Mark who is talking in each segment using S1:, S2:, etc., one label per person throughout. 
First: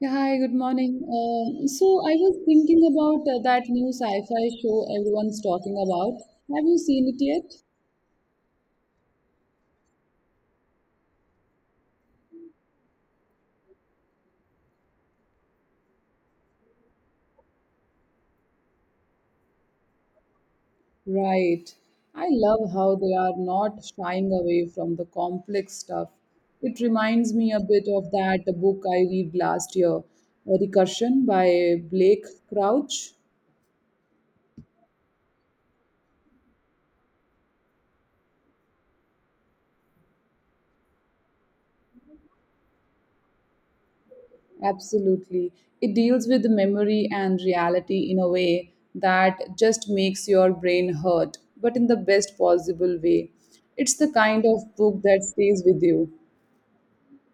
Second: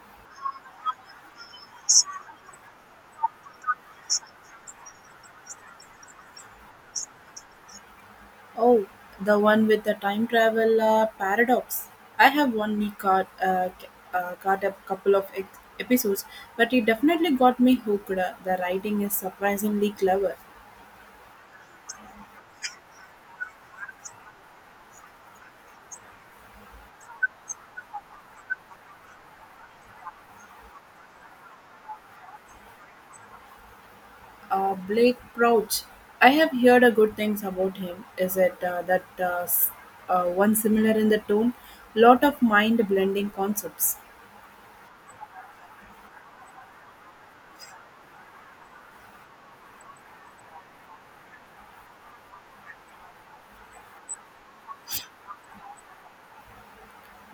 S1: Yeah, hi, good morning. So I was thinking about that new sci-fi show everyone's talking about. Have you seen it yet?
S2: Oh, the one with the time travel paradox. I have only caught a couple of episodes, but it definitely got me hooked. The writing is surprisingly clever.
S1: Right. I love how they are not shying away from the complex stuff. It reminds me a bit of that book I read last year, Recursion by Blake Crouch.
S2: Blake Crouch. I have heard good things about him. Is it one similar in the tone? Lot of mind blending concepts.
S1: Absolutely. It deals with the memory and reality in a way that just makes your brain hurt, but in the best possible way. It's the kind of book that stays with you.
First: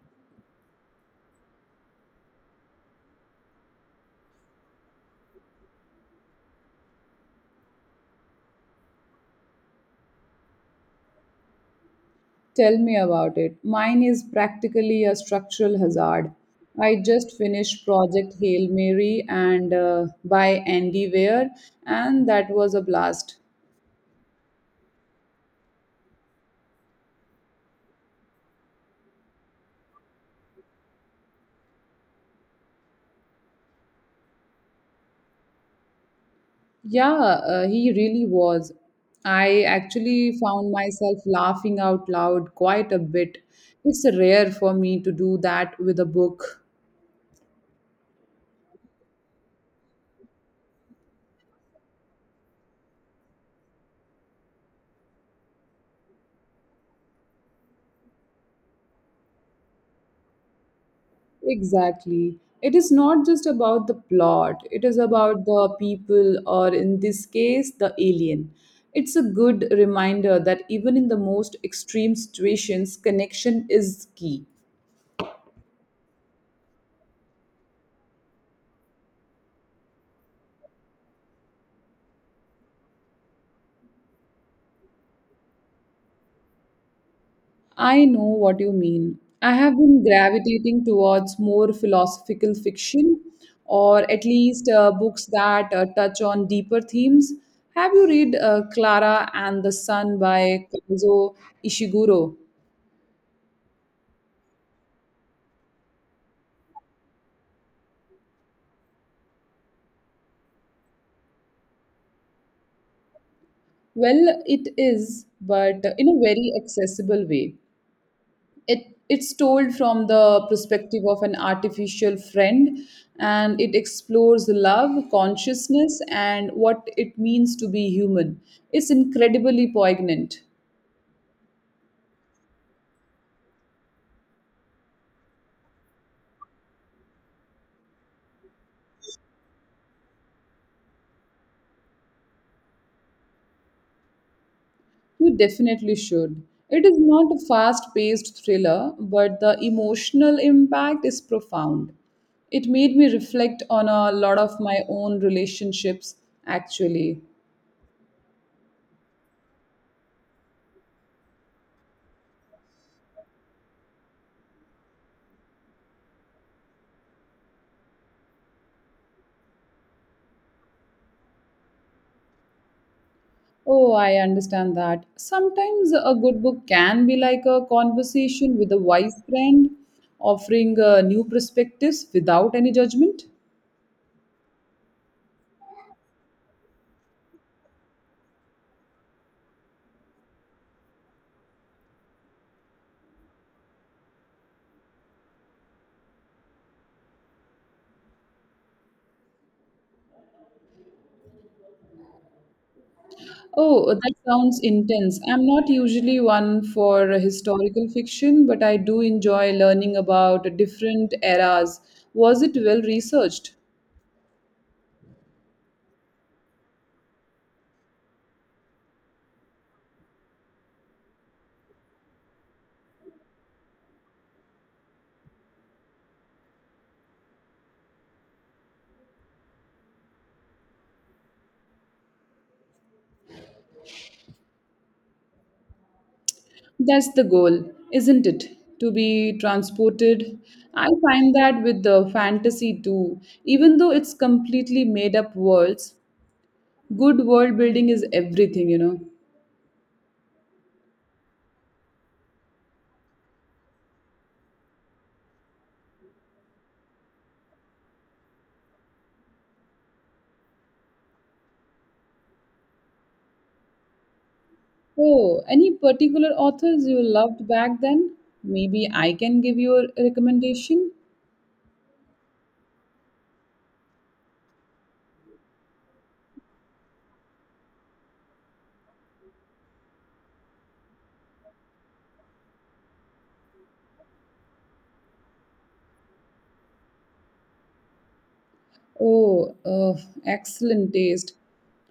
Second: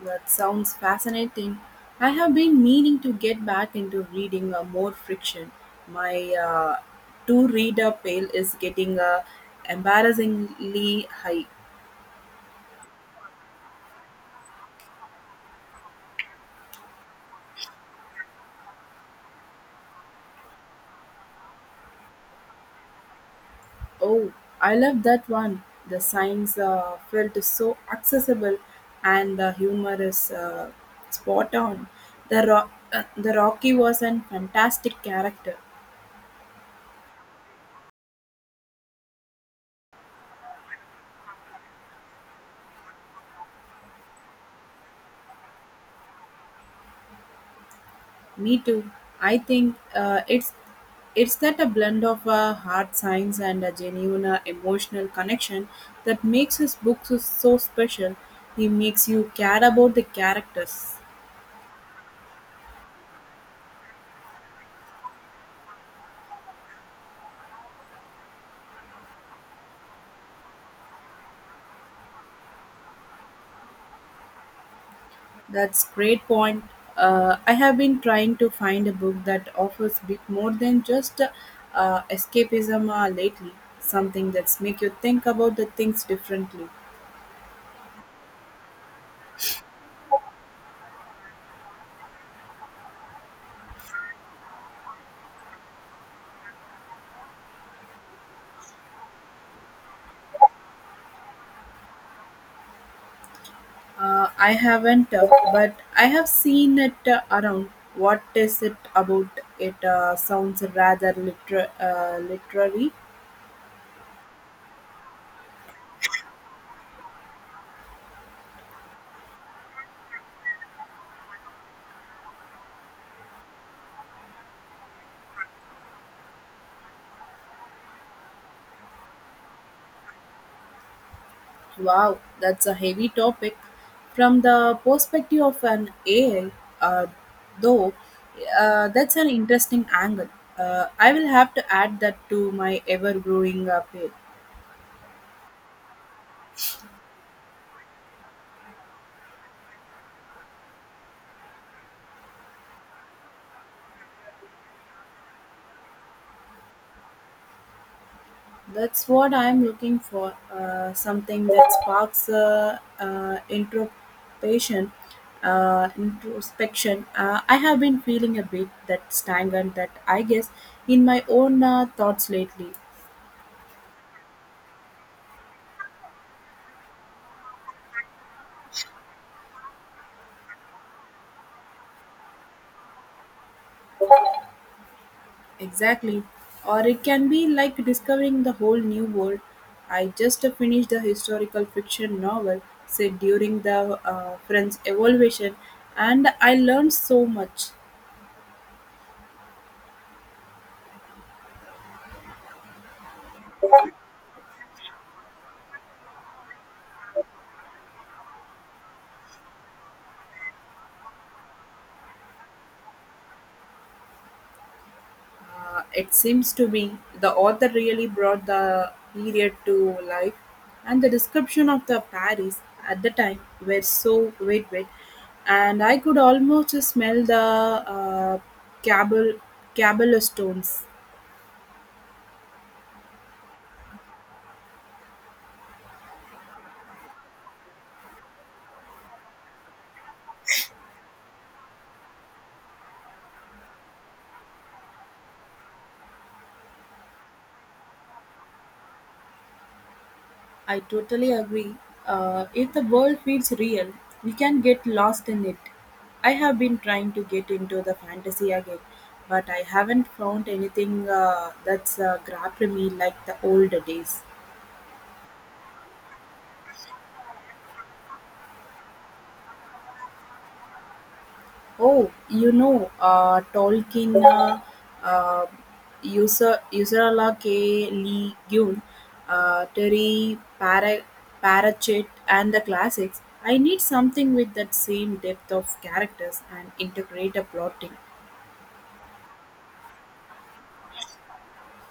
S2: That sounds fascinating. I have been meaning to get back into reading more fiction. My two reader pile is getting embarrassingly high.
S1: Tell me about it. Mine is practically a structural hazard. I just finished Project Hail Mary and by Andy Weir, and that was a blast.
S2: Oh, I love that one. The science felt so accessible and the humor is spot on. The Rocky was a fantastic character.
S1: Yeah, he really was. I actually found myself laughing out loud quite a bit. It's rare for me to do that with a book.
S2: Me too. I think it's that a blend of hard science and a genuine emotional connection that makes his books so special. He makes you care about the characters.
S1: Exactly. It is not just about the plot, it is about the people, or in this case, the alien. It's a good reminder that even in the most extreme situations, connection is key.
S2: That's great point. I have been trying to find a book that offers a bit more than just escapism lately. Something that's make you think about the things differently.
S1: I know what you mean. I have been gravitating towards more philosophical fiction, or at least books that touch on deeper themes. Have you read Clara and the Sun by Kazuo Ishiguro?
S2: I haven't, but I have seen it around. What is it about? It sounds rather literary.
S1: Well, it is, but in a very accessible way. it it's told from the perspective of an artificial friend, and it explores love, consciousness, and what it means to be human. It's incredibly poignant.
S2: Wow, that's a heavy topic. From the perspective of an AI, uh, though, that's an interesting angle. I will have to add that to my ever growing page.
S1: You definitely should. It is not a fast paced thriller, but the emotional impact is profound. It made me reflect on a lot of my own relationships, actually.
S2: That's what I'm looking for, something that sparks introspection. I have been feeling a bit that stagnant, that I guess, in my own thoughts lately.
S1: Oh, I understand that. Sometimes a good book can be like a conversation with a wise friend, offering new perspectives without any judgment.
S2: Exactly. Or it can be like discovering the whole new world. I just finished the historical fiction novel set during the French Evolution, and I learned so much.
S1: Oh, that sounds intense. I'm not usually one for historical fiction, but I do enjoy learning about different eras. Was it well researched?
S2: It seems to me the author really brought the period to life, and the description of the Paris at the time were so vivid, and I could almost smell the uh, cable cobblestones.
S1: That's the goal, isn't it? To be transported. I find that with the fantasy too, even though it's completely made up worlds, good world building is everything, you know.
S2: I totally agree. If the world feels real, we can get lost in it. I have been trying to get into the fantasy again, but I haven't found anything that's grabbed me like the old days.
S1: Oh, any particular authors you loved back then? Maybe I can give you a recommendation.
S2: Oh, you know, Tolkien, uh, Ursula K. Le Guin, Terry Pratchett, and the classics. I need something with that same depth of characters and integrated plotting.
S1: Oh, excellent taste.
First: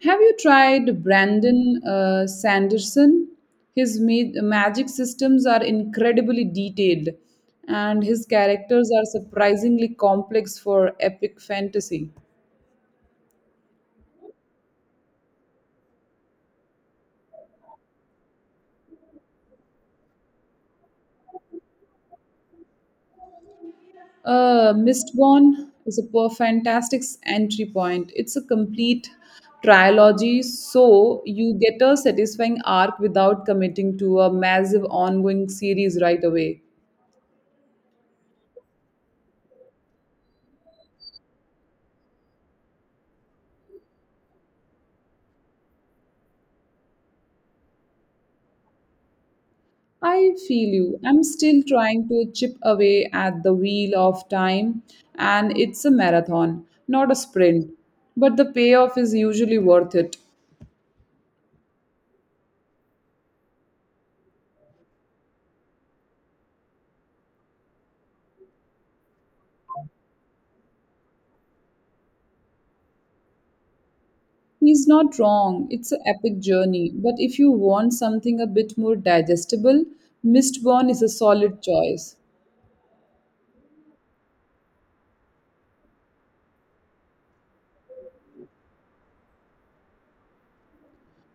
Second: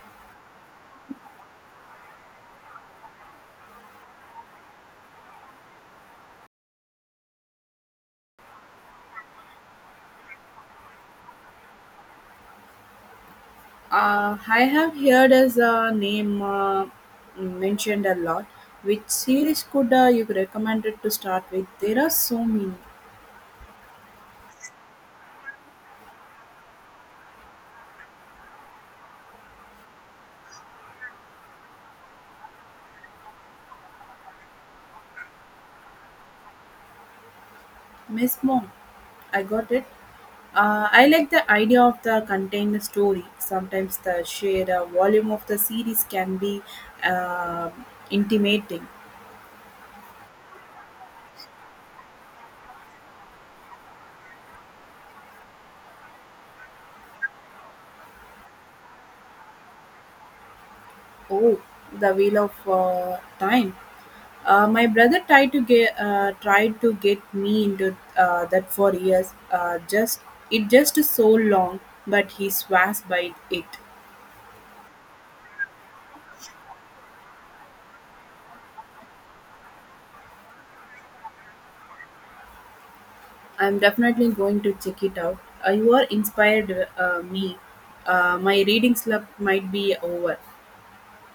S1: Have you tried Brandon Sanderson? His magic systems are incredibly detailed, and his characters are surprisingly complex for epic fantasy.
S2: I have heard as a name mentioned a lot. Which series could you recommend it to start with? There are so many.
S1: Mistborn is a fantastic entry point. It's a complete trilogy, so you get a satisfying arc without committing to a massive ongoing series right away.
S2: Miss Mom, I got it. I like the idea of the contained story. Sometimes the sheer volume of the series can be uh, intimating.
S1: I feel you. I'm still trying to chip away at the Wheel of Time, and it's a marathon, not a sprint. But the payoff is usually worth it.
S2: Oh, the Wheel of Time. My brother tried to get me into that for years. Just it just is so long, but he swears by it.
S1: He's not wrong. It's an epic journey. But if you want something a bit more digestible, Mistborn is a solid choice.
S2: I'm definitely going to check it out. You are inspired me. My reading slump might be over.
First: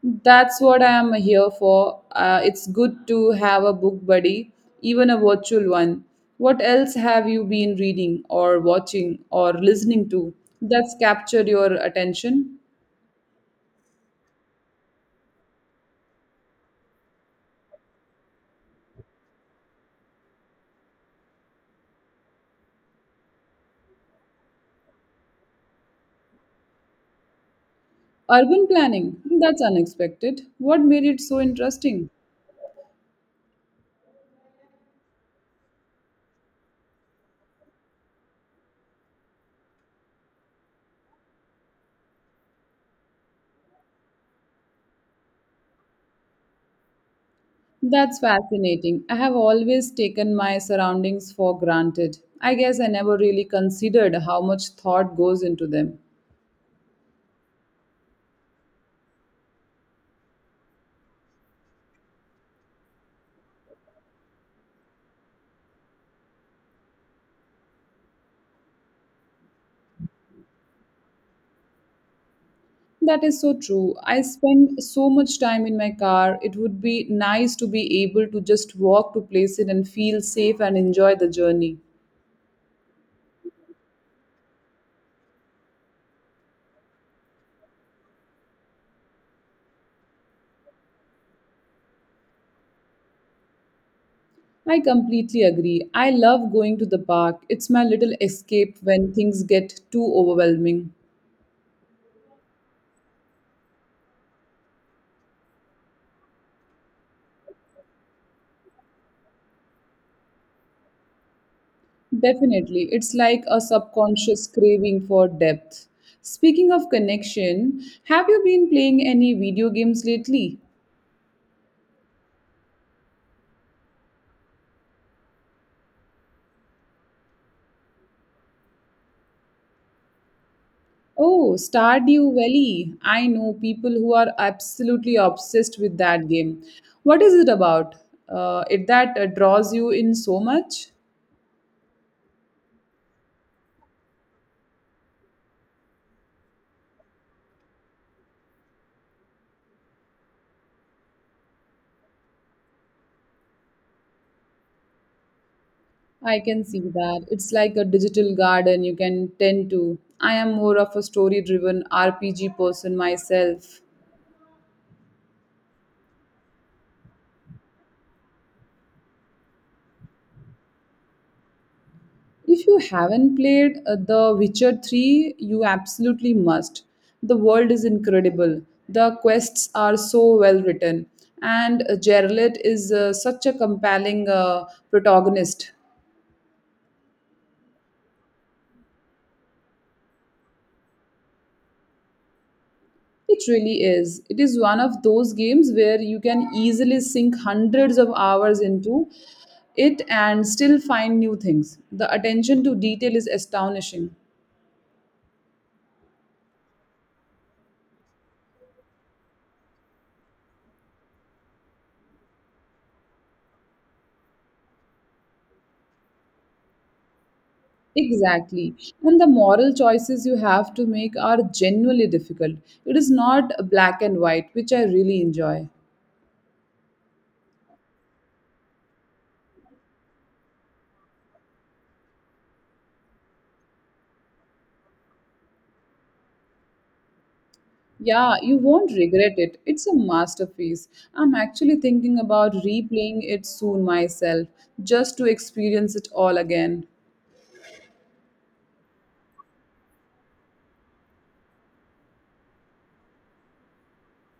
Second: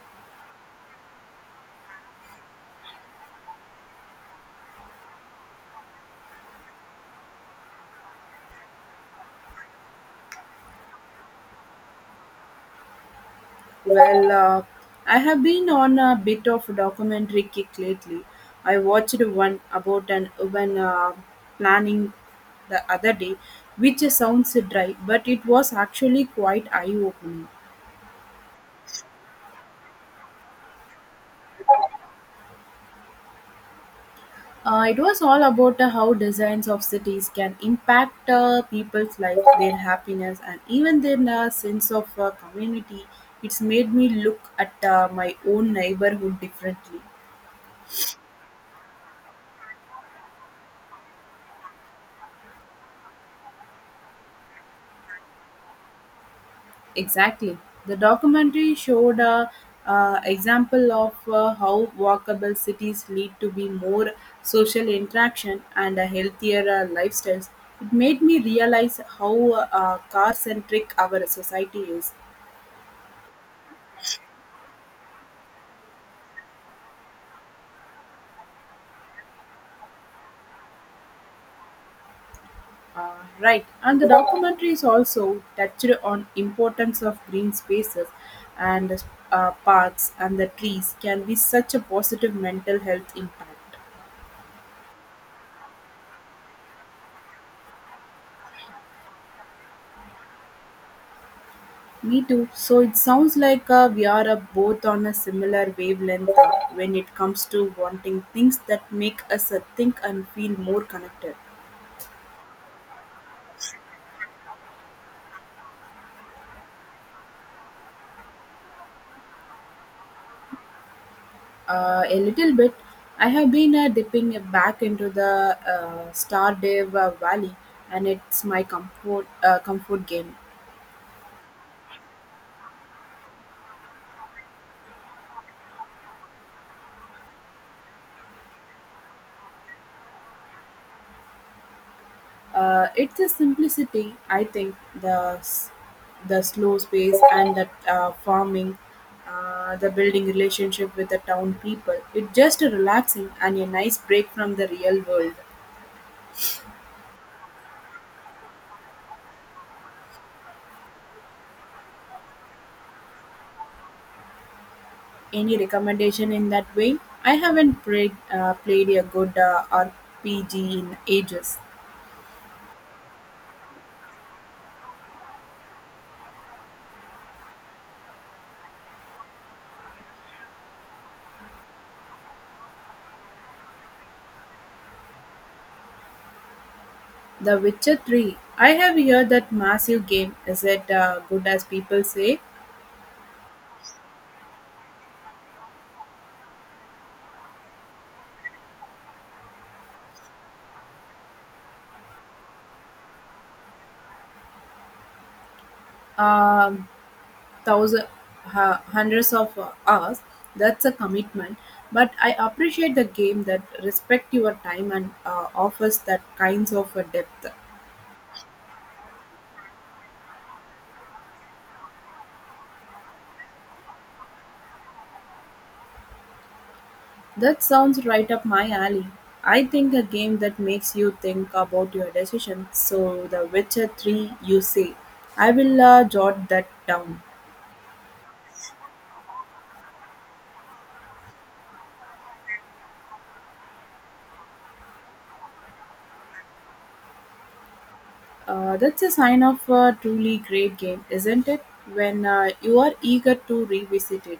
S1: That's what I am here for. It's good to have a book buddy, even a virtual one. What else have you been reading, or watching, or listening to that's captured your attention?
S2: Well, I have been on a bit of a documentary kick lately. I watched one about an urban planning the other day, which sounds dry, but it was actually quite eye opening.
S1: Urban planning. That's unexpected. What made it so interesting?
S2: It was all about how designs of cities can impact people's life, their happiness, and even their sense of community. It's made me look at my own neighborhood differently.
S1: That's fascinating. I have always taken my surroundings for granted. I guess I never really considered how much thought goes into them.
S2: Exactly. The documentary showed a example of how walkable cities lead to be more social interaction and a healthier lifestyles. It made me realize how car centric our society is.
S1: That is so true. I spend so much time in my car. It would be nice to be able to just walk to places and feel safe and enjoy the journey.
S2: Uh, Right, and the documentary is also touched on importance of green spaces and parks and the trees can be such a positive mental health impact.
S1: I completely agree. I love going to the park. It's my little escape when things get too overwhelming.
S2: Me too. So it sounds like we are both on a similar wavelength when it comes to wanting things that make us think and feel more connected.
S1: Definitely. It's like a subconscious craving for depth. Speaking of connection, have you been playing any video games lately?
S2: A little bit. I have been dipping back into the Stardew Valley, and it's my comfort game.
S1: Oh, Stardew Valley. I know people who are absolutely obsessed with that game. What is it about? It that draws you in so much?
S2: It's the simplicity, I think, the the slow space and the farming, the building relationship with the town people. It's just a relaxing and a nice break from the real world.
S1: I can see that. It's like a digital garden you can tend to. I am more of a story driven RPG person myself.
S2: Any recommendation in that way? I haven't played a good RPG in ages.
S1: If you haven't played The Witcher 3, you absolutely must. The world is incredible. The quests are so well written. And Geralt is such a compelling protagonist.
S2: The Witcher 3. I have heard that massive game. Is it good as people say?
S1: It really is. It is one of those games where you can easily sink hundreds of hours into it and still find new things. The attention to detail is astonishing.
S2: Um thousands, Hundreds of hours. That's a commitment. But I appreciate the game that respect your time and offers that kinds of depth.
S1: Exactly. And the moral choices you have to make are genuinely difficult. It is not black and white, which I really enjoy.
S2: That sounds right up my alley. I think a game that makes you think about your decisions. So, The Witcher 3, you say. I will jot that down.
S1: Yeah, you won't regret it. It's a masterpiece. I'm actually thinking about replaying it soon myself, just to experience it all again.
S2: That's a sign of a truly great game, isn't it? When you are eager to revisit it.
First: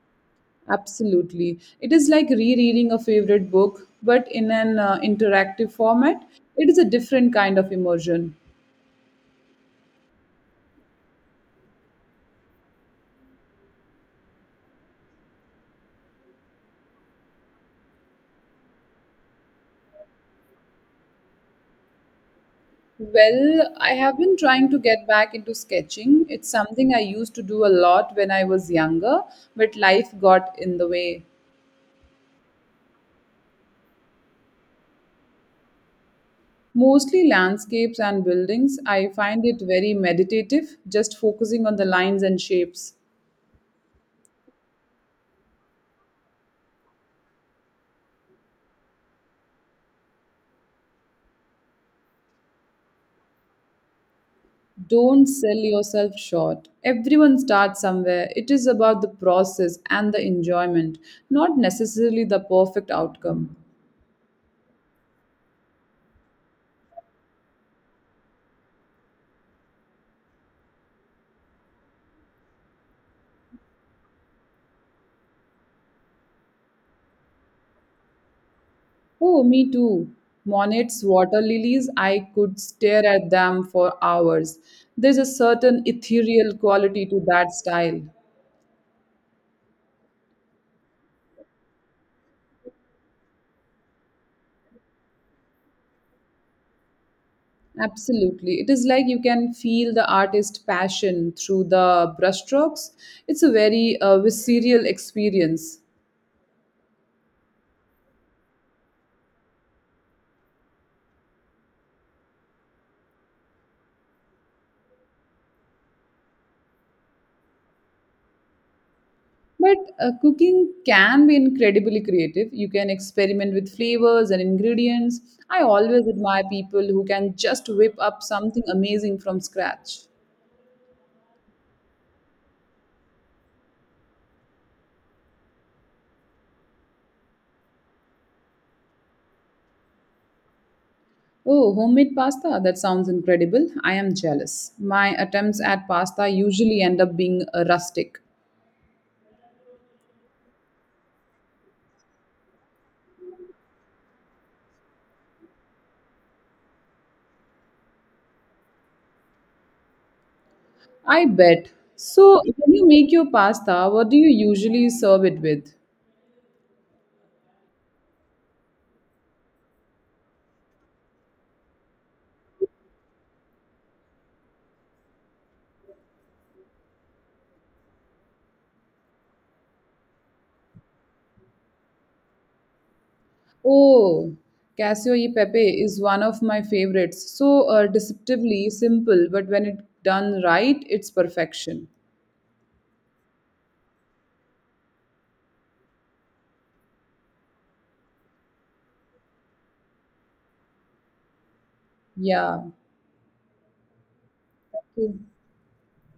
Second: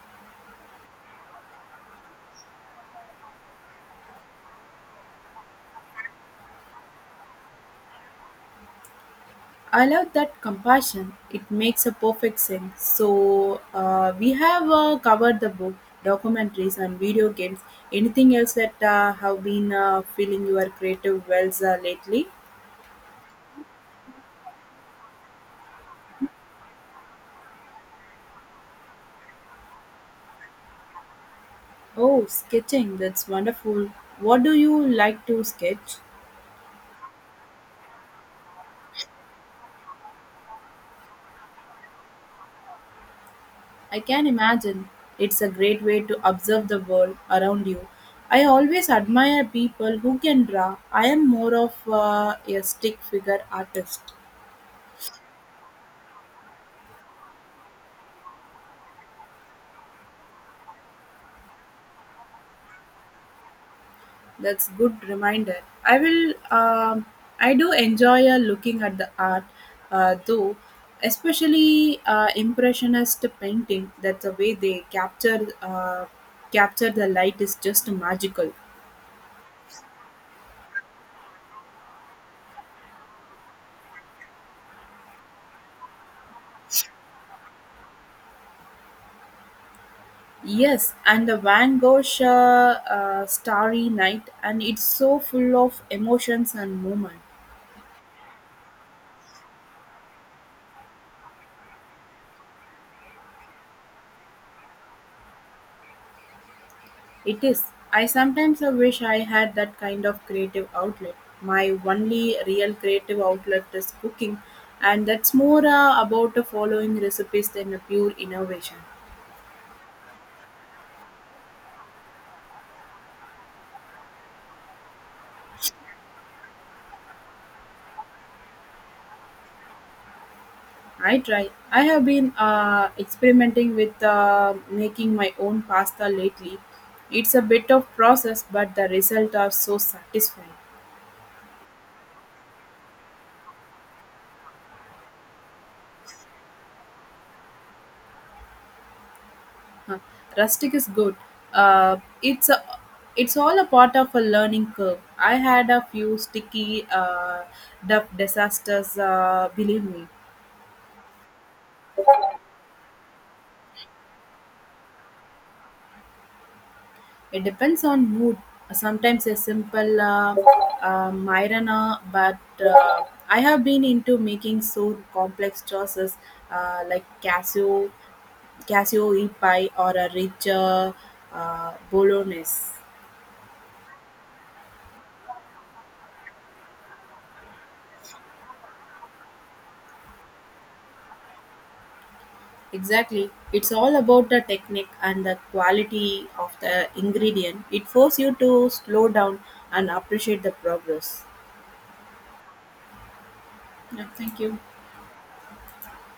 S1: Absolutely. It is like rereading a favorite book, but in an interactive format. It is a different kind of immersion.
S2: I love that compassion. It makes a perfect sense. So we have covered the book, documentaries, and video games. Anything else that have been filling your creative wells lately?
S1: Well, I have been trying to get back into sketching. It's something I used to do a lot when I was younger, but life got in the way.
S2: Oh, sketching. That's wonderful. What do you like to sketch?
S1: Mostly landscapes and buildings. I find it very meditative, just focusing on the lines and shapes.
S2: I can imagine. It's a great way to observe the world around you. I always admire people who can draw. I am more of a stick figure artist.
S1: Don't sell yourself short. Everyone starts somewhere. It is about the process and the enjoyment, not necessarily the perfect outcome.
S2: That's good reminder. I will. I do enjoy looking at the art, uh, though, especially impressionist painting. That's the way they capture the light is just magical.
S1: Oh, me too. Monet's water lilies, I could stare at them for hours. There's a certain ethereal quality to that style.
S2: Yes, and the Van Gogh Starry Night, and it's so full of emotions and movement.
S1: Absolutely. It is like you can feel the artist's passion through the brushstrokes. It's a very visceral experience.
S2: It is. I sometimes wish I had that kind of creative outlet. My only real creative outlet is cooking, and that's more about following recipes than a pure innovation.
S1: But cooking can be incredibly creative. You can experiment with flavors and ingredients. I always admire people who can just whip up something amazing from scratch.
S2: I try. I have been experimenting with making my own pasta lately. It's a bit of process, but the results are so satisfying.
S1: Oh, homemade pasta? That sounds incredible. I am jealous. My attempts at pasta usually end up being rustic.
S2: Huh. Rustic is good. Uh, it's a, it's all a part of a learning curve. I had a few sticky duff disasters. Believe me,
S1: I bet. So, when you make your pasta, what do you usually serve it with?
S2: it depends on mood. Sometimes a simple Myrana, but uh, I have been into making so complex choices uh, like cashew, cashew e pie or a rich bolognese.
S1: Oh, Casio e Pepe is one of my favorites. So deceptively simple, but when it done right, it's perfection.
S2: Exactly. It's all about the technique and the quality of the ingredient. It forces you to slow down and appreciate the progress.
S1: Yeah.
S2: Yeah, thank you.